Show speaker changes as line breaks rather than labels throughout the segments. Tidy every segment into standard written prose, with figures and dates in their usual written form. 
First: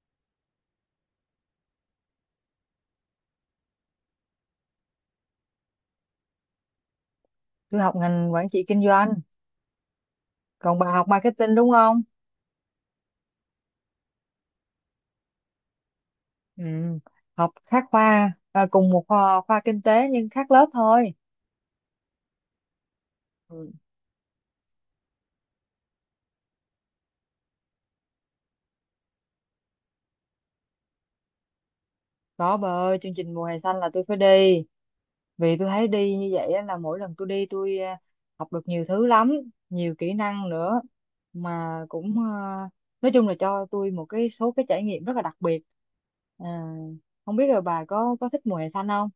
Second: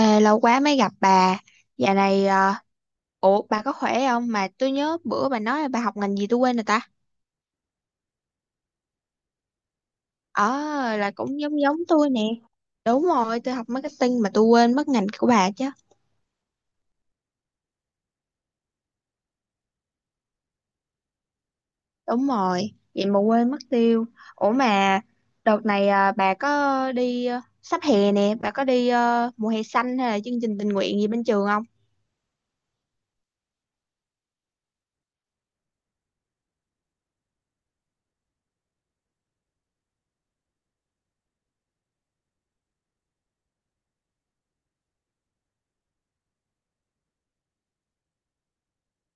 Ê, lâu quá mới gặp bà. Dạo này, ủa bà có khỏe không? Mà tôi nhớ bữa bà nói là bà học ngành gì tôi quên rồi ta.
Tôi học ngành quản trị kinh doanh,
Ờ,
còn bà học
là cũng
marketing
giống
đúng
giống
không?
tôi nè. Đúng rồi, tôi học marketing mà tôi quên mất ngành của bà chứ.
Ừ. Học khác khoa à, cùng một khoa, khoa kinh tế nhưng khác lớp thôi.
Đúng rồi, vậy mà quên mất
Ừ.
tiêu. Ủa mà đợt này bà có đi sắp hè nè, bà có đi mùa hè xanh hay là chương trình tình nguyện gì bên trường?
Đó bà ơi, chương trình mùa hè xanh là tôi phải đi vì tôi thấy đi như vậy á, là mỗi lần tôi đi tôi học được nhiều thứ lắm, nhiều kỹ năng nữa, mà cũng nói chung là cho tôi một cái số cái trải nghiệm rất là đặc biệt. à, Không biết là bà có thích mùa hè xanh không?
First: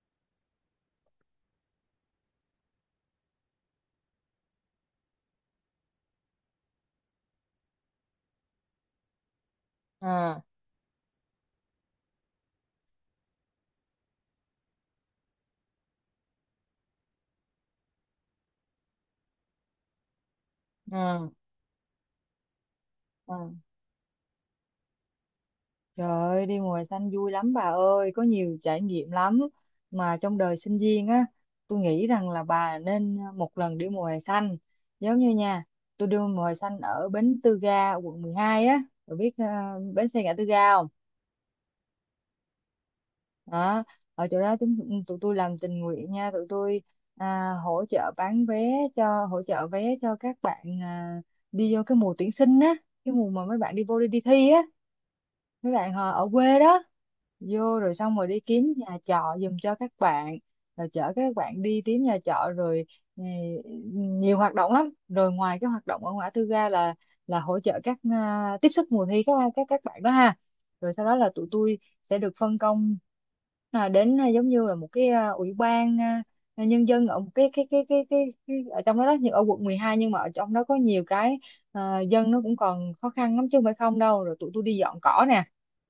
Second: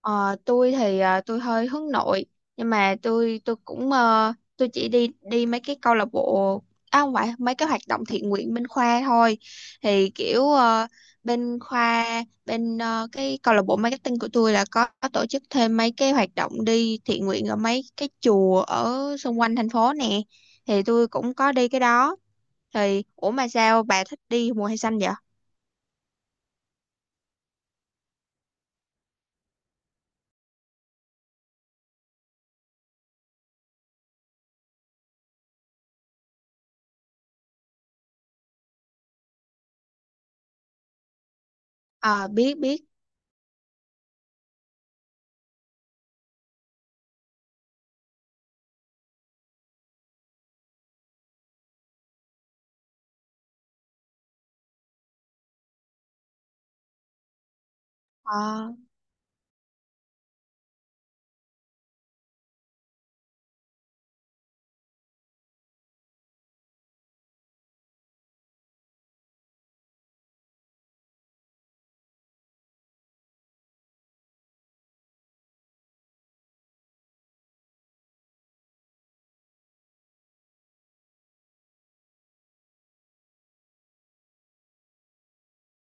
Ờ, tôi thì tôi hơi hướng nội, nhưng mà tôi cũng tôi chỉ đi đi mấy cái câu lạc bộ, à không, phải mấy cái hoạt động thiện nguyện bên khoa thôi. Thì
à,
kiểu bên khoa, bên cái câu lạc bộ marketing của tôi là có tổ chức thêm mấy cái hoạt động đi thiện nguyện ở mấy cái chùa ở xung quanh thành phố nè, thì tôi
à,
cũng có đi cái đó. Thì ủa
à.
mà sao bà thích đi mùa hè xanh vậy?
Trời ơi, đi mùa hè xanh vui lắm bà ơi, có nhiều trải nghiệm lắm. Mà trong đời sinh viên á, tôi nghĩ rằng là bà nên một lần đi mùa hè xanh. Giống như nha, tôi đi mùa hè xanh ở Bến Tư Ga, quận 12 á, bà biết bến xe ngã tư ga không?
Ờ, biết biết.
Đó, ở chỗ đó chúng tụi tôi làm tình nguyện nha, tụi tôi hỗ trợ bán vé cho hỗ trợ vé cho các bạn đi vô cái mùa tuyển sinh á, cái mùa mà mấy bạn đi vô đi thi á. Mấy bạn ở quê đó vô rồi xong rồi đi
Ờ.
kiếm nhà trọ giùm cho các bạn, rồi chở các bạn đi kiếm nhà trọ rồi. ừ, Nhiều hoạt động lắm, rồi ngoài cái hoạt động ở ngã tư ga là hỗ trợ các tiếp sức mùa thi các bạn đó ha, rồi sau đó là tụi tôi sẽ được phân công đến giống như là một cái ủy ban nhân dân ở một cái ở trong đó đó, nhưng ở quận 12, nhưng mà ở trong đó có nhiều cái dân nó cũng còn khó khăn lắm chứ không phải không đâu, rồi tụi tôi đi dọn cỏ nè,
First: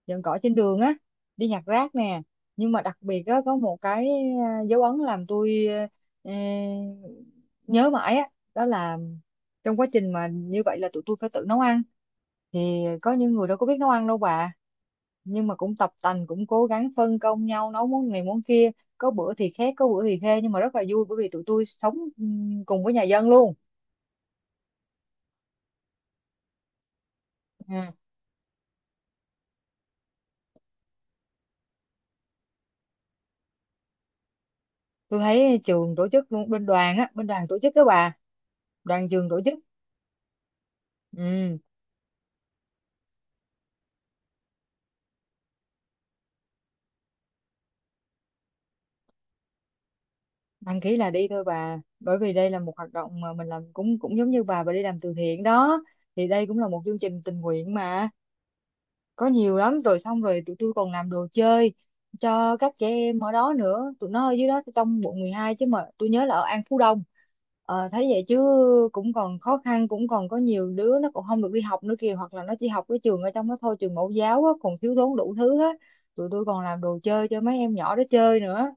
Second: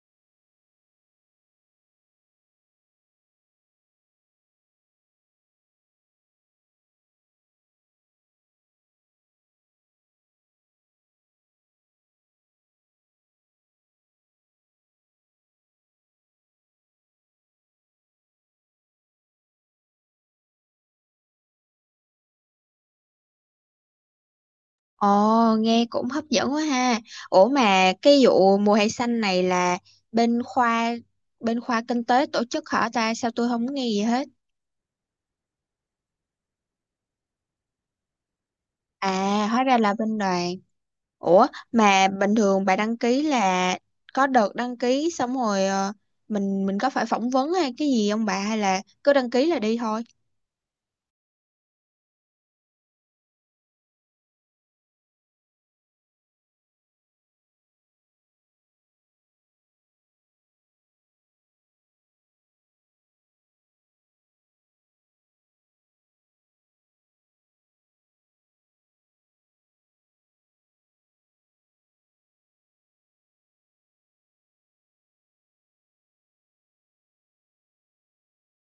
dọn cỏ trên đường á, đi nhặt rác nè, nhưng mà đặc biệt á có một cái dấu ấn làm tôi ờ, nhớ mãi á, đó là trong quá trình mà như vậy là tụi tôi phải tự nấu ăn, thì có những người đâu có biết nấu ăn đâu bà, nhưng mà cũng tập tành cũng cố gắng phân công nhau nấu món này món kia, có bữa thì khét có bữa thì khê nhưng mà rất là vui, bởi vì tụi tôi sống cùng với nhà dân luôn.
Ồ, nghe cũng hấp dẫn quá ha. Ủa
Ừ.
mà cái vụ mùa hè xanh này là bên khoa, bên khoa kinh tế tổ chức hả ta? Sao tôi không nghe gì hết?
Tôi thấy trường tổ chức luôn, bên đoàn á, bên đoàn tổ chức đó bà, đoàn trường tổ
À,
chức.
hóa ra là bên đoàn. Ủa
Ừ.
mà bình thường bà đăng ký là có đợt đăng ký xong rồi, mình có phải phỏng vấn hay cái gì không bà, hay là cứ đăng ký là đi thôi?
Đăng ký là đi thôi bà, bởi vì đây là một hoạt động mà mình làm cũng cũng giống như bà đi làm từ thiện đó, thì đây cũng là một chương trình tình nguyện mà, có nhiều lắm, rồi xong rồi tụi tôi còn làm đồ chơi cho các trẻ em ở đó nữa, tụi nó ở dưới đó trong quận 12 chứ, mà tôi nhớ là ở An Phú Đông. Ờ, thấy vậy chứ cũng còn khó khăn, cũng còn có nhiều đứa nó còn không được đi học nữa kìa, hoặc là nó chỉ học cái trường ở trong đó thôi, trường mẫu giáo á, còn thiếu thốn đủ thứ hết. Tụi tôi còn làm đồ chơi cho mấy em nhỏ đó chơi nữa.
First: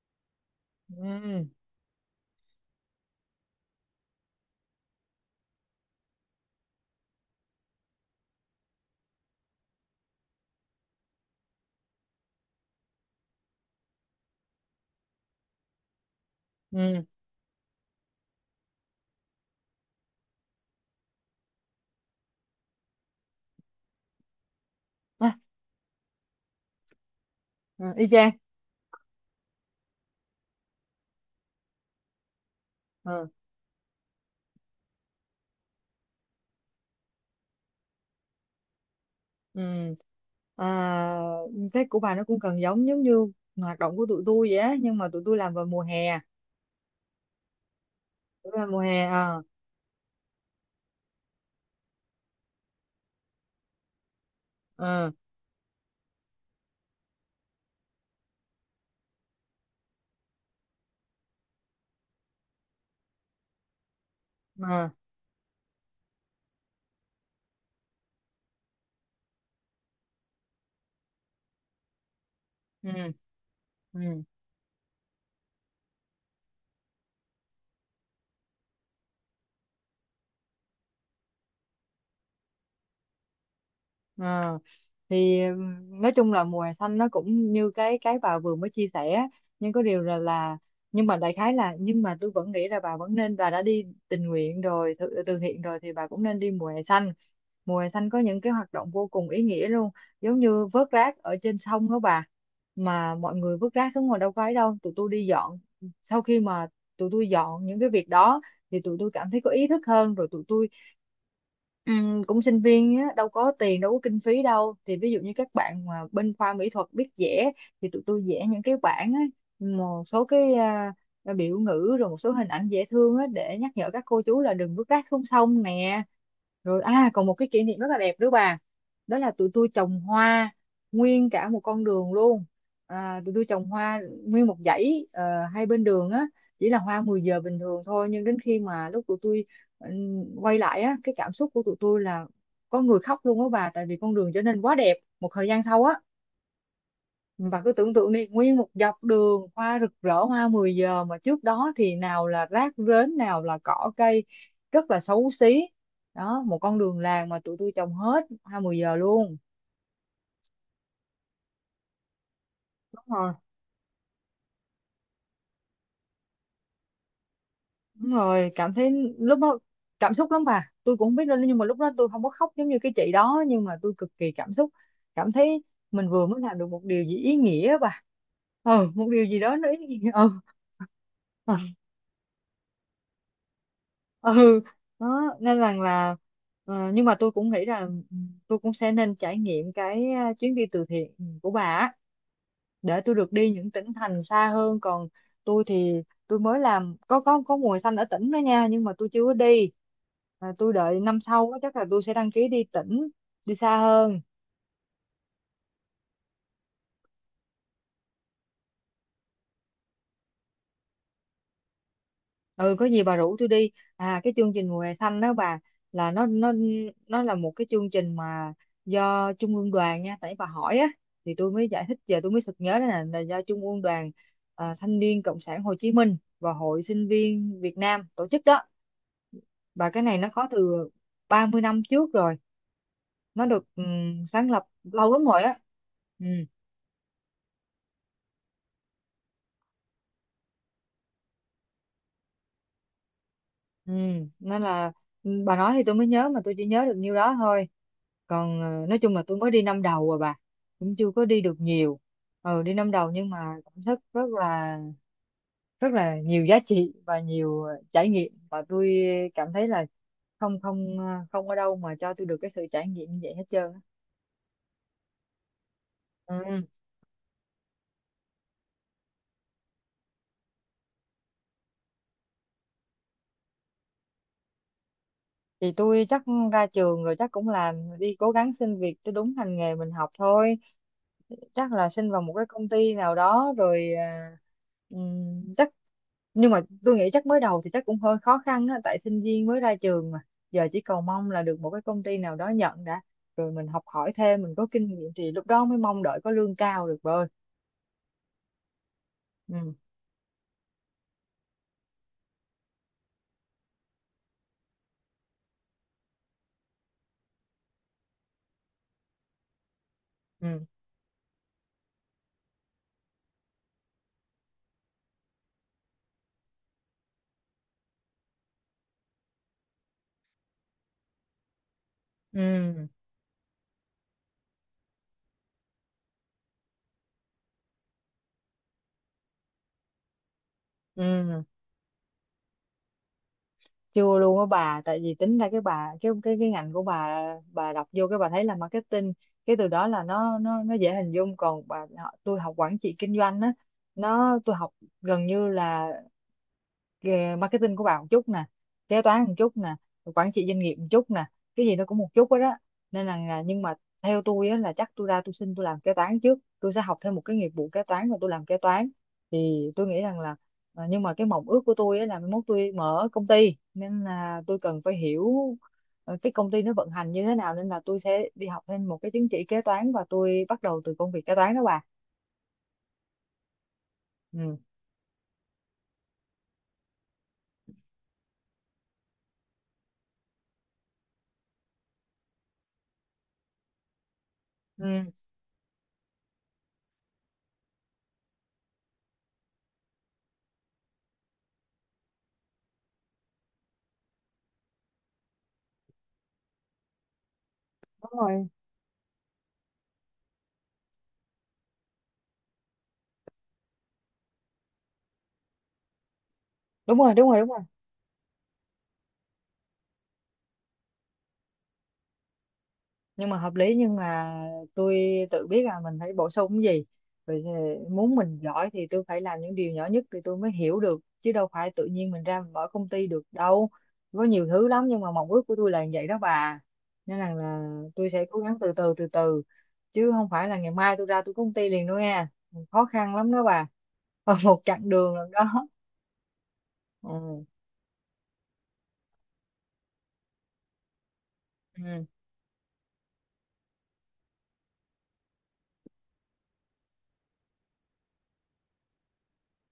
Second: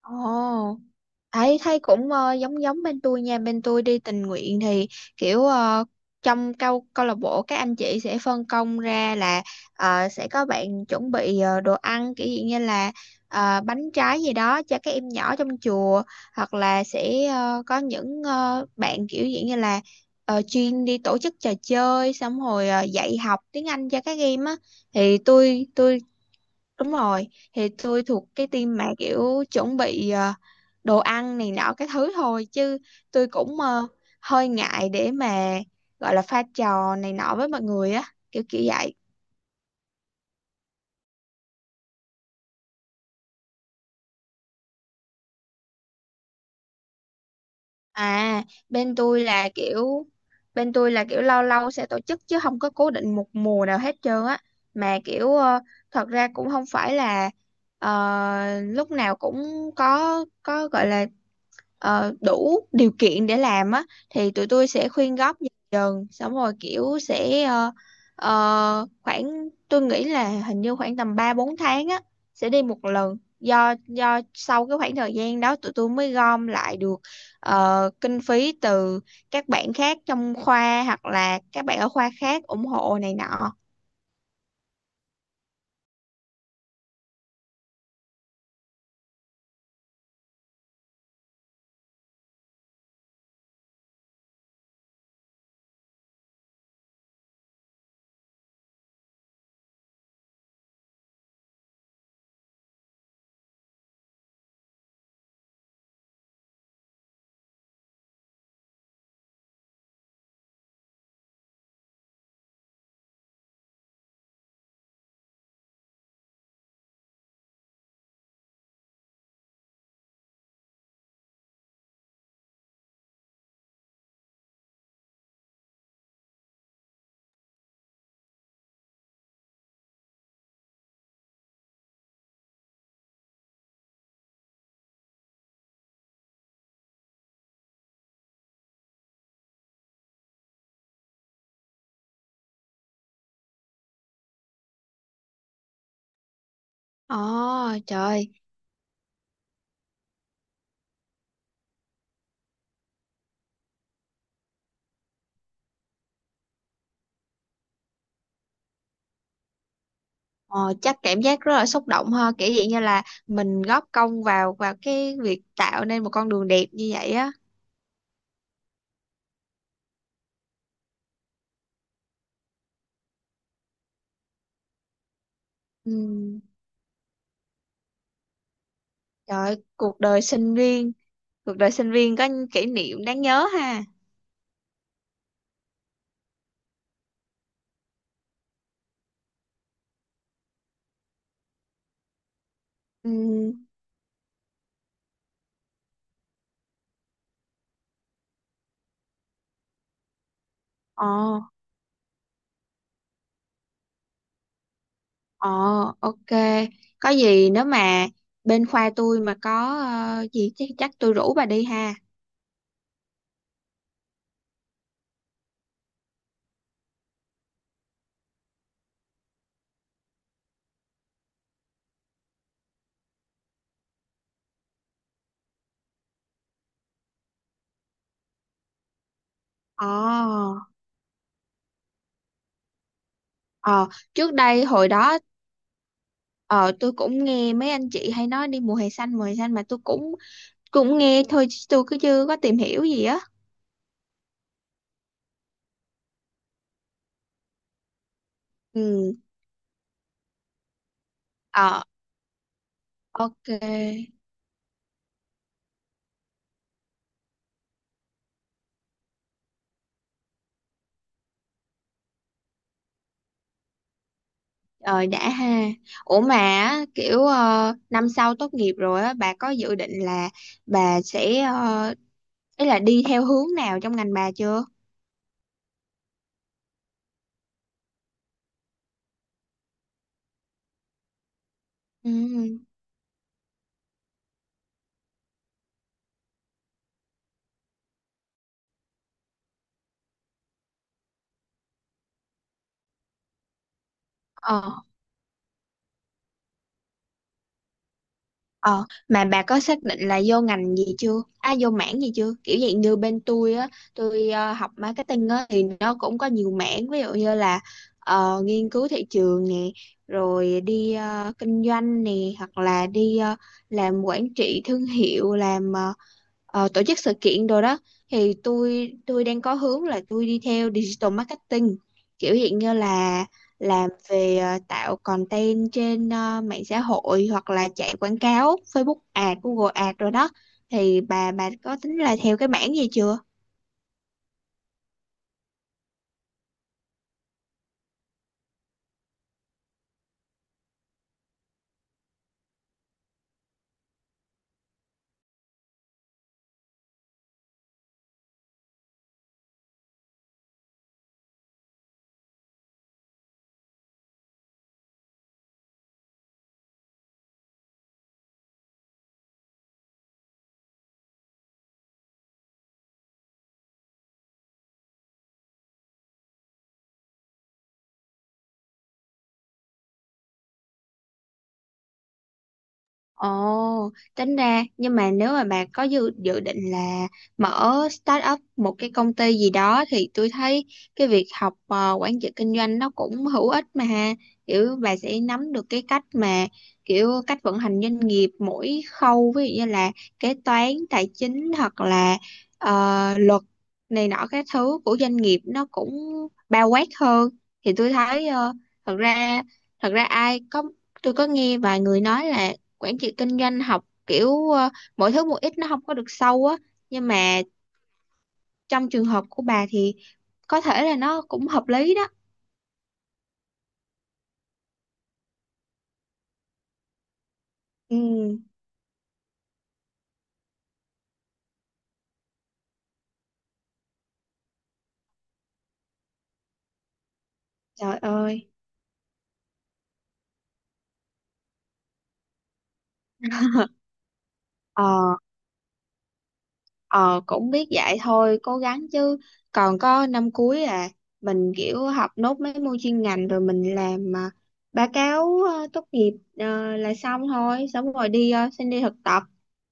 Ồ.
ừ
Thấy thấy cũng giống giống bên tôi nha. Bên tôi đi tình nguyện thì kiểu trong câu câu lạc bộ các anh chị sẽ phân công ra là sẽ có bạn chuẩn bị đồ ăn, kiểu gì như là bánh trái gì đó cho các em nhỏ trong chùa, hoặc là
ừ
sẽ có những bạn kiểu gì như là chuyên đi tổ chức trò chơi, xong rồi dạy học tiếng Anh cho các em á, thì
À,
tôi Đúng rồi, thì
ừ,
tôi
y
thuộc
chang.
cái team mà kiểu chuẩn bị đồ ăn này nọ cái thứ thôi, chứ
Ờ,
tôi cũng hơi ngại để mà gọi là pha trò này nọ với mọi người á, kiểu kiểu vậy.
ừ. À, Tết của bà nó cũng gần giống giống như hoạt động của tụi tôi vậy á, nhưng mà tụi tôi làm vào mùa hè,
À,
tụi tôi làm mùa
bên
hè
tôi là kiểu, bên tôi là kiểu lâu lâu sẽ tổ chức chứ không có cố định một mùa nào hết trơn á, mà
ờ
kiểu thật ra cũng không phải là lúc nào cũng có gọi là đủ điều kiện để làm á, thì tụi tôi
ờ
sẽ khuyên góp dần dần xong rồi kiểu sẽ khoảng tôi nghĩ là hình như khoảng tầm 3 4 tháng á sẽ đi một
ừ
lần, do
ừ
sau cái khoảng thời gian đó tụi tôi mới gom lại được kinh phí từ các bạn khác trong khoa hoặc là các bạn ở khoa khác ủng hộ này nọ.
ờ thì nói chung là mùa hè xanh nó cũng như cái bà vừa mới chia sẻ á. Nhưng có điều là nhưng mà đại khái là nhưng mà tôi vẫn nghĩ là bà vẫn nên, bà đã đi tình nguyện rồi, từ thiện rồi thì bà cũng nên đi mùa hè xanh. Mùa hè xanh có những cái hoạt động vô cùng ý nghĩa luôn, giống như vớt rác ở trên sông đó bà, mà mọi người vứt rác xuống ngồi đâu có ấy đâu, tụi tôi đi dọn. Sau khi mà tụi tôi dọn những cái việc đó thì tụi tôi cảm thấy có ý thức hơn, rồi tụi tôi, ừ, cũng sinh viên á, đâu có tiền đâu có kinh phí đâu, thì ví dụ như các bạn mà bên khoa mỹ thuật biết vẽ thì tụi tôi vẽ những cái bảng á, một số cái biểu ngữ, rồi một số hình ảnh dễ thương á, để nhắc nhở các cô chú là đừng vứt rác xuống sông nè. Rồi còn một cái kỷ niệm rất là đẹp nữa bà, đó là tụi tôi trồng hoa nguyên cả một con đường luôn. Tụi tôi trồng hoa nguyên một dãy hai bên đường á, chỉ là hoa 10 giờ bình thường thôi, nhưng đến khi mà lúc tụi tôi quay lại á, cái cảm xúc của tụi tôi là có người khóc luôn á bà, tại vì con đường trở nên quá đẹp một thời gian sau á. Và cứ
Ồ,
tưởng tượng đi,
trời.
nguyên một dọc đường hoa rực rỡ hoa 10 giờ, mà trước đó thì nào là rác rến nào là cỏ cây, rất là xấu xí. Đó, một con đường làng mà tụi tôi trồng hết hoa 10 giờ luôn.
Ờ, chắc cảm giác rất là xúc động ha, kiểu vậy như là
Đúng rồi.
mình góp công vào vào cái việc tạo nên một con đường đẹp như vậy á.
Đúng rồi, cảm thấy lúc đó cảm xúc lắm bà. Tôi cũng không biết đâu, nhưng mà lúc đó tôi không có khóc giống như cái chị đó, nhưng mà tôi cực kỳ cảm xúc. Cảm thấy
Ừ.
mình vừa mới làm được một điều gì ý nghĩa á bà. Ừ, một điều gì
Trời
đó
ơi,
nó ý
cuộc
nghĩa.
đời
Ừ,
sinh viên,
ừ.
cuộc đời sinh viên có những kỷ niệm đáng nhớ ha.
ừ. Đó, nên rằng là nhưng mà tôi cũng nghĩ là ừ, tôi cũng sẽ nên trải nghiệm cái chuyến đi từ thiện của bà á, để
Ừ.
tôi được đi những tỉnh thành xa hơn. Còn tôi thì tôi mới làm có mùa xanh ở tỉnh đó nha, nhưng mà tôi chưa có đi. À, tôi đợi năm
Ờ.
sau á, chắc là tôi sẽ đăng ký đi tỉnh, đi xa hơn.
Ờ. Ok, có gì nếu mà bên khoa tôi mà có gì chắc, chắc tôi rủ bà đi ha.
Ừ, có gì bà rủ tôi đi. À, cái chương trình mùa hè xanh đó bà, là nó là một cái chương trình mà do trung ương đoàn nha, tại bà hỏi á thì tôi mới giải thích. Giờ tôi mới sực nhớ đó là, do trung ương đoàn thanh niên cộng sản Hồ Chí Minh và hội sinh viên Việt Nam tổ chức đó. Và cái này nó có
Ờ.
từ 30 năm trước rồi, nó được
Ờ, trước
sáng
đây
lập
hồi
lâu
đó
lắm rồi á. ừ
ờ tôi cũng nghe mấy anh chị hay nói đi mùa hè xanh, mùa hè xanh, mà tôi cũng cũng nghe thôi chứ tôi cứ chưa có tìm hiểu gì á.
ừ Nên là ừ, bà nói thì tôi mới nhớ, mà tôi chỉ nhớ được nhiêu đó thôi. Còn nói
Ừ.
chung là tôi mới đi năm đầu rồi bà, cũng chưa có đi được
Ờ.
nhiều. Ừ, đi năm đầu nhưng mà cảm thấy
Ok.
rất là, rất là nhiều giá trị và nhiều trải nghiệm, và tôi cảm thấy là không không ờ, không ở đâu mà cho tôi được cái sự trải nghiệm như vậy hết trơn á.
Rồi đã ha. Ủa mà
Ừ,
á, kiểu năm sau tốt nghiệp rồi á, bà có dự định là bà sẽ ý là đi theo hướng nào trong ngành bà chưa?
thì tôi chắc ra trường rồi chắc cũng làm, đi cố gắng xin việc cho đúng ngành nghề mình học thôi, chắc là xin vào một cái
Ừ.
công ty nào đó, rồi chắc, nhưng mà tôi nghĩ chắc mới đầu thì chắc cũng hơi khó khăn á, tại sinh viên mới ra trường mà, giờ chỉ cầu mong là được một cái công ty nào đó nhận đã, rồi mình học hỏi thêm, mình có
Ờ.
kinh nghiệm thì lúc đó mới mong đợi có lương cao được bơi.
Ờ, mà bà có
ừ
xác định là vô ngành gì chưa? À, vô mảng gì chưa? Kiểu dạng như bên tôi á, tôi học marketing á thì nó cũng có nhiều mảng, ví dụ như là nghiên cứu thị trường nè, rồi
ừ
đi kinh doanh nè, hoặc là đi làm quản trị thương hiệu, làm tổ chức sự kiện đồ đó. Thì tôi đang có hướng là tôi đi theo digital marketing, kiểu dạng như
ừ
là làm về tạo content trên mạng xã hội hoặc là chạy quảng cáo Facebook Ad, Google Ad rồi đó, thì bà
ừ
bà có tính là theo cái mảng gì chưa?
Chưa luôn á bà, tại vì tính ra cái bà cái ngành của bà đọc vô cái bà thấy là marketing, cái từ đó là nó dễ hình dung. Còn bà họ- tôi học quản trị kinh doanh á, tôi học gần như là cái marketing của bà một chút nè, kế toán một chút nè, rồi quản trị doanh nghiệp một chút nè, cái gì nó cũng một chút hết đó. Nên là- nhưng mà theo tôi á, là chắc tôi ra tôi xin tôi làm kế toán trước, tôi sẽ học thêm một cái nghiệp vụ kế toán và tôi làm kế toán, thì tôi nghĩ rằng là nhưng mà cái mộng ước của tôi á, là mai mốt tôi mở công ty, nên là tôi cần phải hiểu cái công ty nó vận hành như thế nào, nên là tôi sẽ đi học thêm một cái chứng chỉ kế toán và tôi bắt đầu từ công việc kế toán đó bà.
Ồ, tính
Ừ.
ra nhưng mà nếu mà bà có dự dự định là mở start up một cái công ty gì đó thì tôi thấy cái việc học quản trị kinh doanh nó cũng hữu ích mà ha. Kiểu bà
Ừ,
sẽ nắm được cái cách mà kiểu cách vận hành doanh nghiệp mỗi khâu, ví dụ như là kế toán, tài chính hoặc là ờ, luật này nọ các thứ của doanh nghiệp nó cũng bao quát hơn. Thì tôi
đúng
thấy
rồi.
thật ra, thật ra ai có tôi có nghe vài người nói là quản trị kinh doanh học kiểu mỗi thứ một ít nó không có được sâu á, nhưng mà
Đúng rồi,
trong trường hợp của bà thì có thể là nó cũng hợp lý đó.
nhưng mà hợp lý, nhưng mà tôi tự biết là mình phải bổ sung cái gì. Vậy thì muốn mình
Ừ.
giỏi thì tôi phải làm những điều nhỏ nhất thì tôi mới hiểu được, chứ đâu phải tự nhiên mình ra mình mở công ty được đâu. Có nhiều thứ lắm, nhưng mà mong ước của tôi là như vậy đó bà. Nên là
Trời
tôi sẽ cố
ơi.
gắng từ từ, chứ không phải là ngày mai tôi ra tôi có công ty liền đâu nha, khó khăn lắm đó bà. Còn một chặng đường
Ờ.
lần đó.
Ờ,
Ừ.
cũng biết vậy thôi cố gắng chứ, còn có năm cuối à, mình kiểu
Ừ.
học nốt mấy môn chuyên ngành rồi mình làm báo cáo tốt nghiệp là xong thôi, xong rồi đi xin đi thực tập,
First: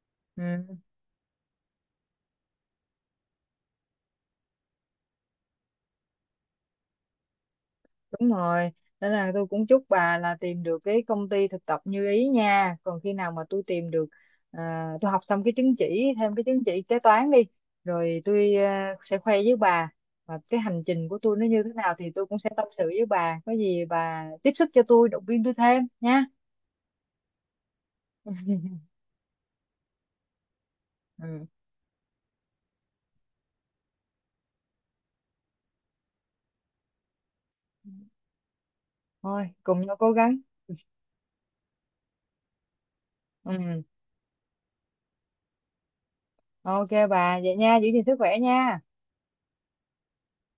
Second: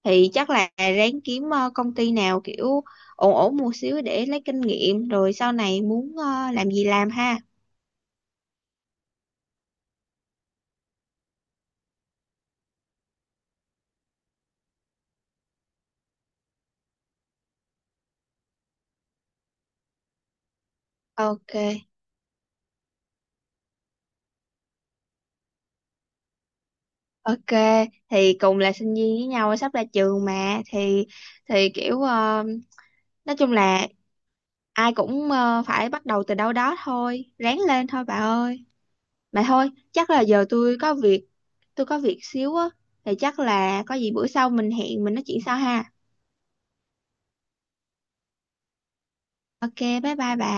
thì chắc là
Ừ.
ráng kiếm công ty nào kiểu ổn ổn một xíu để lấy kinh nghiệm rồi sau này muốn làm gì làm ha.
Đúng rồi, nên là tôi cũng chúc bà là tìm được cái công ty thực tập như ý nha. Còn khi nào mà tôi tìm được, à, tôi học xong cái chứng chỉ, thêm cái chứng chỉ kế toán đi, rồi tôi sẽ khoe với bà và cái hành trình của tôi nó
Ok.
như thế nào thì tôi cũng sẽ tâm sự với bà. Có gì bà tiếp sức cho tôi, động viên tôi thêm nha.
Ok. Thì cùng là sinh viên với nhau sắp ra trường mà,
Ừ.
thì kiểu nói chung là ai cũng phải bắt đầu từ đâu đó thôi, ráng lên thôi bà ơi. Bà
Thôi,
thôi
cùng nhau
chắc
cố
là
gắng.
giờ tôi có việc, tôi có việc xíu á, thì chắc
Ừ.
là có gì bữa sau mình hẹn mình nói chuyện sau ha.
Ok bà, vậy nha, giữ gìn sức khỏe nha.
Ok, bye bye bà.